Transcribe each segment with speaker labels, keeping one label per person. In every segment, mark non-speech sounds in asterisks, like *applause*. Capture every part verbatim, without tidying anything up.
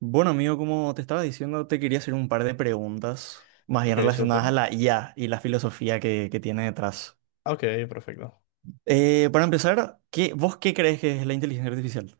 Speaker 1: Bueno, amigo, como te estaba diciendo, te quería hacer un par de preguntas más bien
Speaker 2: Ok,
Speaker 1: relacionadas a
Speaker 2: súper.
Speaker 1: la I A y la filosofía que, que tiene detrás.
Speaker 2: Ok, perfecto.
Speaker 1: Eh, para empezar, ¿qué, vos qué crees que es la inteligencia artificial?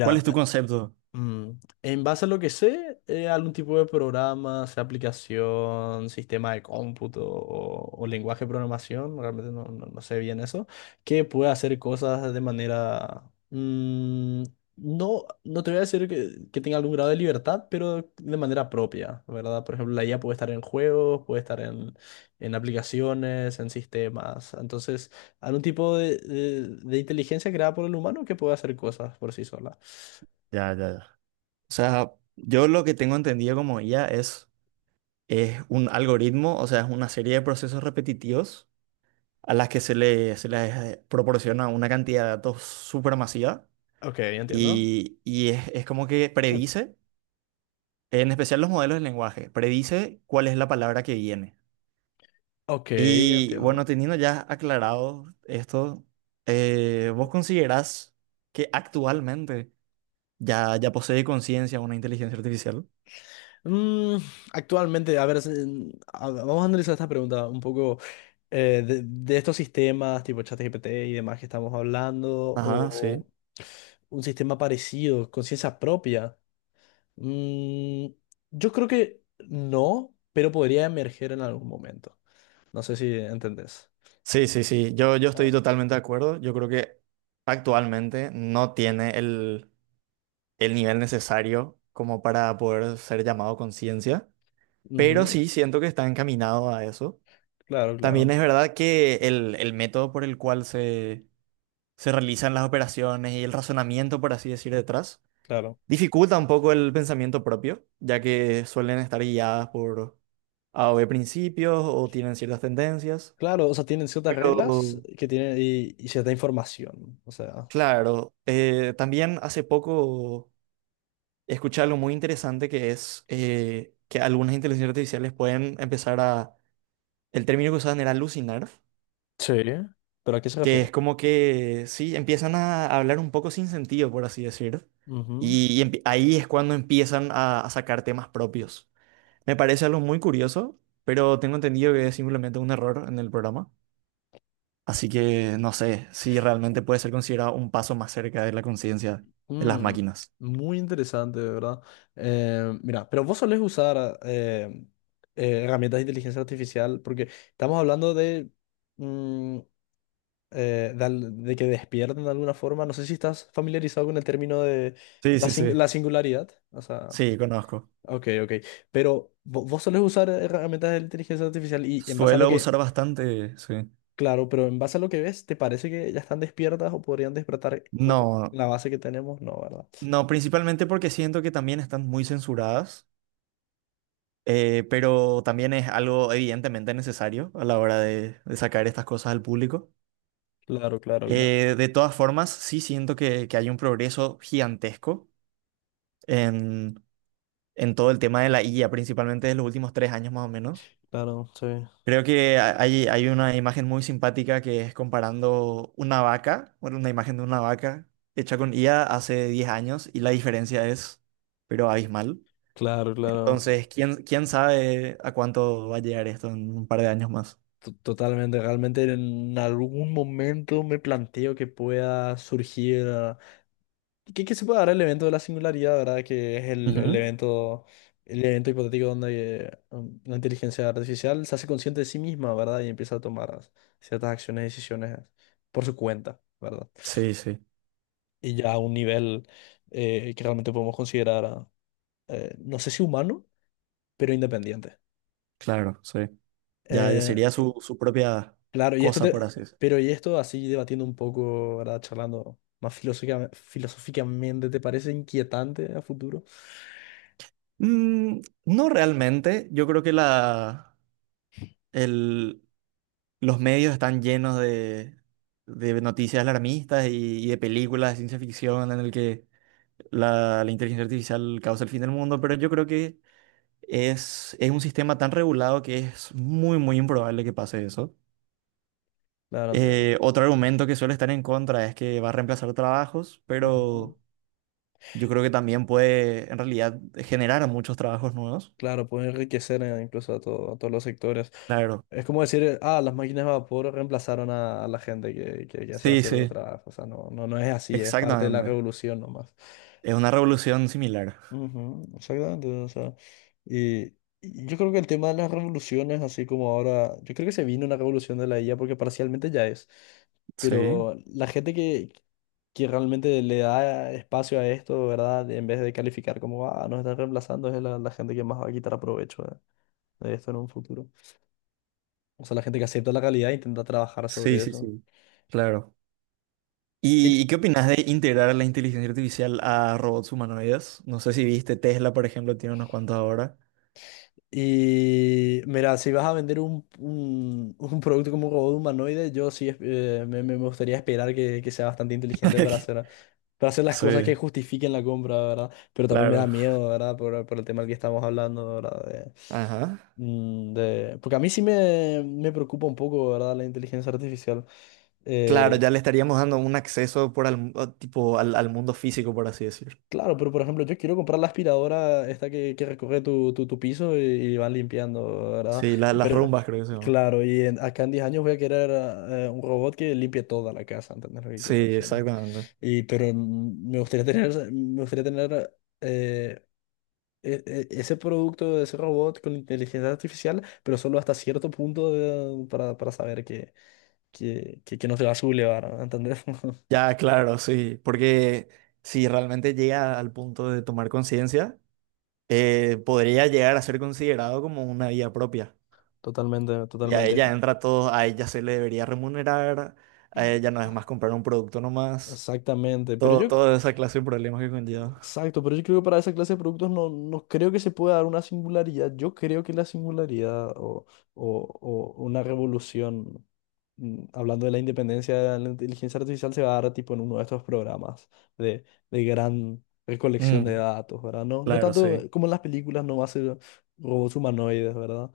Speaker 1: ¿Cuál es tu concepto?
Speaker 2: Mm, En base a lo que sé, eh, algún tipo de programa, sea aplicación, sistema de cómputo o, o lenguaje de programación, realmente no, no- no sé bien eso, que puede hacer cosas de manera... mm, no, no te voy a decir que, que tenga algún grado de libertad, pero de manera propia, ¿verdad? Por ejemplo, la I A puede estar en juegos, puede estar en, en aplicaciones, en sistemas. Entonces, algún tipo de, de de inteligencia creada por el humano que puede hacer cosas por sí sola.
Speaker 1: Ya, ya, ya. O sea, yo lo que tengo entendido como I A es, es un algoritmo, o sea, es una serie de procesos repetitivos a las que se le, se les eh, proporciona una cantidad de datos supermasiva
Speaker 2: Ok, entiendo.
Speaker 1: y, y es, es como que predice. En especial los modelos de lenguaje, predice cuál es la palabra que viene.
Speaker 2: Ok,
Speaker 1: Y bueno,
Speaker 2: entiendo.
Speaker 1: teniendo ya aclarado esto, eh, ¿vos considerás que actualmente ya, ya posee conciencia una inteligencia artificial?
Speaker 2: Mm, actualmente, a ver, es, mm, a- vamos a analizar esta pregunta un poco eh, de, de estos sistemas tipo ChatGPT y demás que estamos hablando,
Speaker 1: Ajá, sí.
Speaker 2: o un sistema parecido, conciencia propia. Mm, yo creo que no, pero podría emerger en algún momento. ¿No sé si entendés?
Speaker 1: Sí, sí, sí, yo, yo estoy
Speaker 2: Ah.
Speaker 1: totalmente de acuerdo. Yo creo que actualmente no tiene el, el nivel necesario como para poder ser llamado conciencia, pero
Speaker 2: Ujú.
Speaker 1: sí siento que está encaminado a eso.
Speaker 2: Claro, claro,
Speaker 1: También
Speaker 2: ent-
Speaker 1: es verdad que el, el método por el cual se, se realizan las operaciones y el razonamiento, por así decir, detrás,
Speaker 2: claro.
Speaker 1: dificulta un poco el pensamiento propio, ya que suelen estar guiadas por A o B principios o tienen ciertas tendencias.
Speaker 2: Claro, o sea, tienen ciertas
Speaker 1: Pero,
Speaker 2: reglas que tienen y, y cierta información. O sea.
Speaker 1: claro, eh, también hace poco escuché algo muy interesante que es eh, que algunas inteligencias artificiales pueden empezar a, el término que usaban era alucinar,
Speaker 2: Sí, pero ¿a qué se
Speaker 1: que es
Speaker 2: refiere?
Speaker 1: como que, sí, empiezan a hablar un poco sin sentido, por así decir,
Speaker 2: Ujú.
Speaker 1: y, empi- ahí es cuando empiezan a, a sacar temas propios. Me parece algo muy curioso, pero tengo entendido que es simplemente un error en el programa, así que no sé si realmente puede ser considerado un paso más cerca de la conciencia de las
Speaker 2: Mm,
Speaker 1: máquinas.
Speaker 2: muy interesante, de verdad. Eh, mira, pero vos solés usar eh, eh, herramientas de inteligencia artificial porque estamos hablando de, mm, eh, de, al- de que despierten de alguna forma. No sé si estás familiarizado con el término de
Speaker 1: Sí,
Speaker 2: la,
Speaker 1: sí,
Speaker 2: sin-
Speaker 1: sí.
Speaker 2: la singularidad. O sea,
Speaker 1: Sí, conozco.
Speaker 2: ok, ok. Pero vo- vos solés usar herramientas de inteligencia artificial y en base a lo
Speaker 1: Suelo
Speaker 2: que
Speaker 1: usar bastante, sí.
Speaker 2: claro, pero en base a lo que ves, ¿te parece que ya están despiertas o podrían despertar con
Speaker 1: No,
Speaker 2: la base que tenemos? No, ¿verdad?
Speaker 1: no, principalmente porque siento que también están muy censuradas. Eh, pero también es algo evidentemente necesario a la hora de, de sacar estas cosas al público.
Speaker 2: Claro, claro, claro,
Speaker 1: Eh, de todas formas, sí siento que, que hay un progreso gigantesco en, en todo el tema de la I A, principalmente en los últimos tres años más o menos.
Speaker 2: claro, sí.
Speaker 1: Creo que ha- hay, hay una imagen muy simpática que es comparando una vaca, bueno, una imagen de una vaca hecha con I A hace diez años y la diferencia es, pero abismal.
Speaker 2: Claro, claro.
Speaker 1: Entonces, ¿quién, quién sabe a cuánto va a llegar esto en un par de años más?
Speaker 2: To- Totalmente, realmente en algún momento me planteo que pueda surgir, ah, que, que se pueda dar el evento de la singularidad, ¿verdad? Que es el, el
Speaker 1: Ujú.
Speaker 2: evento, el evento hipotético donde eh, um, la inteligencia artificial se hace consciente de sí misma, ¿verdad? Y empieza a tomar ciertas acciones y decisiones por su cuenta, ¿verdad?
Speaker 1: Sí, sí,
Speaker 2: Y ya a un nivel eh, que realmente podemos considerar, eh, no sé si humano, pero independiente.
Speaker 1: claro, sí. Ya, ya
Speaker 2: Eh,
Speaker 1: sería su, su propia
Speaker 2: claro, y esto
Speaker 1: cosa,
Speaker 2: te-
Speaker 1: por así decirlo.
Speaker 2: pero y esto así debatiendo un poco, ¿verdad? Charlando más filosófica- filosóficamente, ¿te parece inquietante a futuro?
Speaker 1: Mm, no realmente. Yo creo que la, el, los medios están llenos de, de noticias alarmistas y, y de películas de ciencia ficción en el que la, la inteligencia artificial causa el fin del mundo, pero yo creo que es, es un sistema tan regulado que es muy, muy improbable que pase eso.
Speaker 2: Claro, entiendo.
Speaker 1: Eh, otro argumento que suele estar en contra es que va a reemplazar trabajos,
Speaker 2: Ujú.
Speaker 1: pero yo creo que también puede en realidad generar muchos trabajos nuevos.
Speaker 2: Claro, puede enriquecer eh, incluso a, todo- a todos los sectores.
Speaker 1: Claro.
Speaker 2: Es como decir, eh, ah, las máquinas de vapor reemplazaron a, a la gente que, que, que hacía
Speaker 1: Sí,
Speaker 2: ciertos
Speaker 1: sí,
Speaker 2: trabajos. O sea, no, no, no es así, es parte de la
Speaker 1: exactamente.
Speaker 2: revolución nomás.
Speaker 1: Es una revolución similar.
Speaker 2: Ujú, exactamente, o sea, y, y yo creo que el tema de las revoluciones, así como ahora, yo creo que se vino una revolución de la I A porque parcialmente ya es,
Speaker 1: Sí,
Speaker 2: pero la gente que, que realmente le da espacio a esto, ¿verdad? En vez de calificar como, ah, nos están reemplazando, es la, la gente que más va a quitar provecho de, de esto en un futuro. O sea, la gente que acepta la realidad e intenta trabajar
Speaker 1: sí,
Speaker 2: sobre
Speaker 1: sí,
Speaker 2: eso.
Speaker 1: sí. Claro.
Speaker 2: Y
Speaker 1: ¿Y, y qué opinas de integrar la inteligencia artificial a robots humanoides? No sé si viste Tesla, por ejemplo, tiene unos cuantos ahora.
Speaker 2: y mira, si vas a vender un, un, *laughs* un producto como un robot humanoide, yo sí eh, me, me gustaría esperar que, que sea bastante inteligente para hacer,
Speaker 1: *laughs*
Speaker 2: para hacer las
Speaker 1: Sí,
Speaker 2: cosas que justifiquen la compra, ¿verdad? Pero también me da
Speaker 1: claro.
Speaker 2: miedo, ¿verdad? Por, por el tema del que estamos hablando, ¿verdad? De-
Speaker 1: Ajá.
Speaker 2: mm, de- porque a mí sí me, me preocupa un poco, ¿verdad? La inteligencia artificial.
Speaker 1: Claro,
Speaker 2: Eh,
Speaker 1: ya le estaríamos dando un acceso por al, o tipo, al, al mundo físico, por así decir.
Speaker 2: Claro, pero por ejemplo, yo quiero comprar la aspiradora esta que, que recoge tu, tu, tu piso y, y va limpiando, ¿verdad?
Speaker 1: Sí, la- las
Speaker 2: Pero,
Speaker 1: rumbas creo que se llama.
Speaker 2: claro, y en- acá en diez años voy a querer eh, un robot que limpie toda la casa, ¿entendés lo que
Speaker 1: Sí,
Speaker 2: quiero decir, no?
Speaker 1: exactamente.
Speaker 2: Y, pero mm, me gustaría tener, esa- me gustaría tener eh, e- e- ese producto, ese robot con inteligencia artificial, pero solo hasta cierto punto de- para, para saber que, que, que, que no se va a sublevar, ¿entendés? *laughs*
Speaker 1: Ya, claro, sí, porque si realmente llega al punto de tomar conciencia, eh, podría llegar a ser considerado como una vía propia.
Speaker 2: Totalmente,
Speaker 1: Y a
Speaker 2: totalmente.
Speaker 1: ella entra todo, a ella se le debería remunerar, a ella no es más comprar un producto nomás,
Speaker 2: Exactamente, pero
Speaker 1: todo,
Speaker 2: yo
Speaker 1: toda esa clase de problemas que conlleva.
Speaker 2: exacto, pero yo creo que para esa clase de productos no, no creo que se pueda dar una singularidad. Yo creo que la singularidad o, o- o una revolución, mm, hablando de la independencia de la inteligencia artificial, se va a dar tipo en uno de estos programas de, de gran recolección de
Speaker 1: Mm,
Speaker 2: datos, ¿verdad? No, no
Speaker 1: claro,
Speaker 2: tanto
Speaker 1: sí,
Speaker 2: como en las películas, no va a ser robots humanoides, ¿verdad?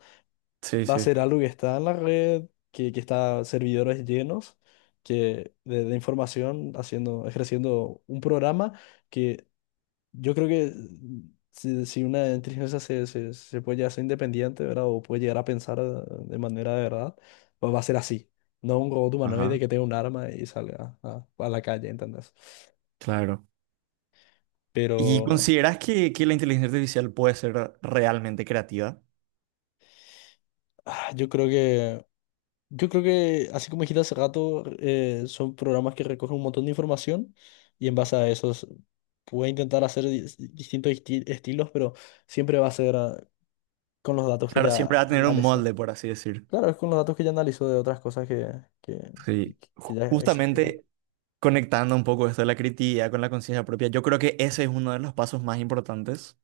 Speaker 1: sí,
Speaker 2: Va a
Speaker 1: sí,
Speaker 2: ser algo que está en la red, que, que está servidores llenos, que de, de información haciendo, ejerciendo un programa que yo creo que si, si una inteligencia se, se, se puede llegar a ser independiente, ¿verdad? O puede llegar a pensar eh, de manera de verdad, pues va a ser así. No un robot humanoide
Speaker 1: Ajá.
Speaker 2: que tenga un arma y salga a, a la calle, ¿entendés?
Speaker 1: Claro. ¿Y
Speaker 2: Pero
Speaker 1: consideras que, que la inteligencia artificial puede ser realmente creativa?
Speaker 2: ah, yo creo que, yo creo que, así como dijiste hace rato, eh, son programas que recogen un montón de información y en base a eso s- puede intentar hacer dis- distintos esti- estilos, pero siempre va a ser ah, con los datos que
Speaker 1: Claro,
Speaker 2: ya
Speaker 1: siempre va a tener un
Speaker 2: analizó.
Speaker 1: molde, por así decir.
Speaker 2: Claro, es con los datos que ya analizó de otras cosas que, que, que-
Speaker 1: Sí,
Speaker 2: que
Speaker 1: ju-
Speaker 2: ya existieron.
Speaker 1: justamente conectando un poco esto de la creatividad con la conciencia propia, yo creo que ese es uno de los pasos más importantes,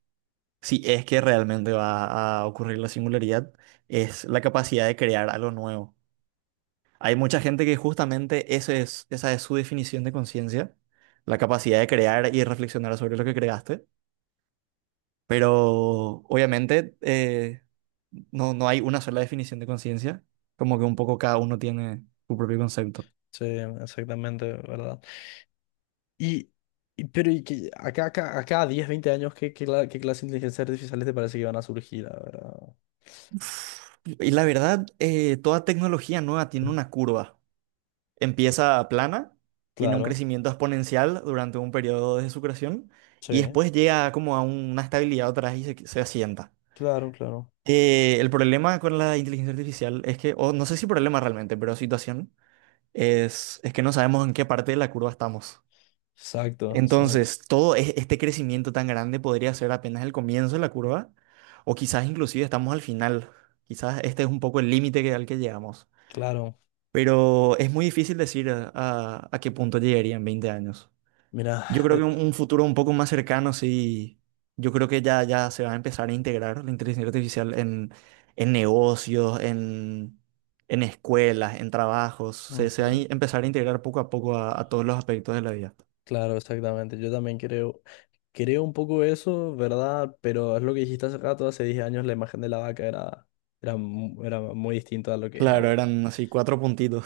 Speaker 1: si es que realmente va a ocurrir la singularidad, es la capacidad de crear algo nuevo. Hay mucha gente que justamente eso es, esa es su definición de conciencia, la capacidad de crear y reflexionar sobre lo que creaste, pero obviamente eh, no, no hay una sola definición de conciencia, como que un poco cada uno tiene su propio concepto.
Speaker 2: Sí, exactamente, ¿verdad? Y, y- pero y que acá, acá, acá a diez veinte años, ¿qué, qué, cla- ¿qué clase de inteligencia artificiales te parece que van a surgir, la verdad?
Speaker 1: Y la verdad, eh, toda tecnología nueva tiene una curva. Empieza plana, tiene un
Speaker 2: Claro,
Speaker 1: crecimiento exponencial durante un periodo de su creación
Speaker 2: sí,
Speaker 1: y después llega como a una estabilidad otra vez y se, se asienta.
Speaker 2: claro, claro.
Speaker 1: Eh, el problema con la inteligencia artificial es que, o no sé si problema realmente, pero situación, es, es que no sabemos en qué parte de la curva estamos.
Speaker 2: Exacto, exacto.
Speaker 1: Entonces, todo e- este crecimiento tan grande podría ser apenas el comienzo de la curva, o quizás inclusive estamos al final. Quizás este es un poco el límite que- al que llegamos.
Speaker 2: Claro,
Speaker 1: Pero es muy difícil decir a, a- a qué punto llegaría en veinte años.
Speaker 2: mira,
Speaker 1: Yo creo que
Speaker 2: de-
Speaker 1: un, un futuro un poco más cercano, sí. Yo creo que ya, ya se va a empezar a integrar la inteligencia artificial en, en negocios, en, en escuelas, en trabajos. Se, se va a
Speaker 2: ujú,
Speaker 1: in- empezar a integrar poco a poco a a todos los aspectos de la vida.
Speaker 2: claro, exactamente. Yo también creo, creo un poco eso, ¿verdad? Pero es lo que dijiste hace rato, hace diez años la imagen de la vaca era, era, mu- era muy distinta a lo que es
Speaker 1: Claro,
Speaker 2: ahora.
Speaker 1: eran así cuatro puntitos.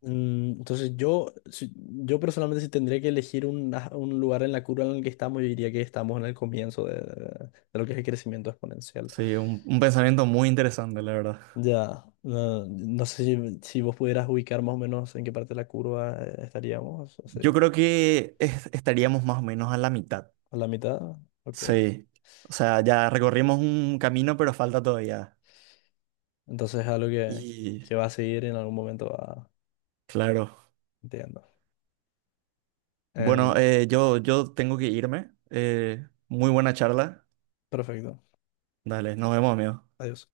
Speaker 2: Mm, entonces yo, si- yo personalmente si tendría que elegir un, ah, un lugar en la curva en el que estamos, yo diría que estamos en el comienzo de, de lo que es el crecimiento exponencial.
Speaker 1: Sí, un, un pensamiento muy interesante, la verdad.
Speaker 2: Ya, no, no sé si, si vos pudieras ubicar más o menos en qué parte de la curva eh, estaríamos, o
Speaker 1: Yo
Speaker 2: sea,
Speaker 1: creo que es- estaríamos más o menos a la mitad.
Speaker 2: a la mitad. Ok,
Speaker 1: Sí. O sea, ya recorrimos un camino, pero falta todavía.
Speaker 2: entonces es algo que,
Speaker 1: Y
Speaker 2: que va a seguir en algún momento, va,
Speaker 1: claro.
Speaker 2: entiendo.
Speaker 1: Bueno,
Speaker 2: Em,
Speaker 1: eh, yo, yo tengo que irme. Eh, muy buena charla.
Speaker 2: perfecto,
Speaker 1: Dale, nos vemos, amigo.
Speaker 2: adiós.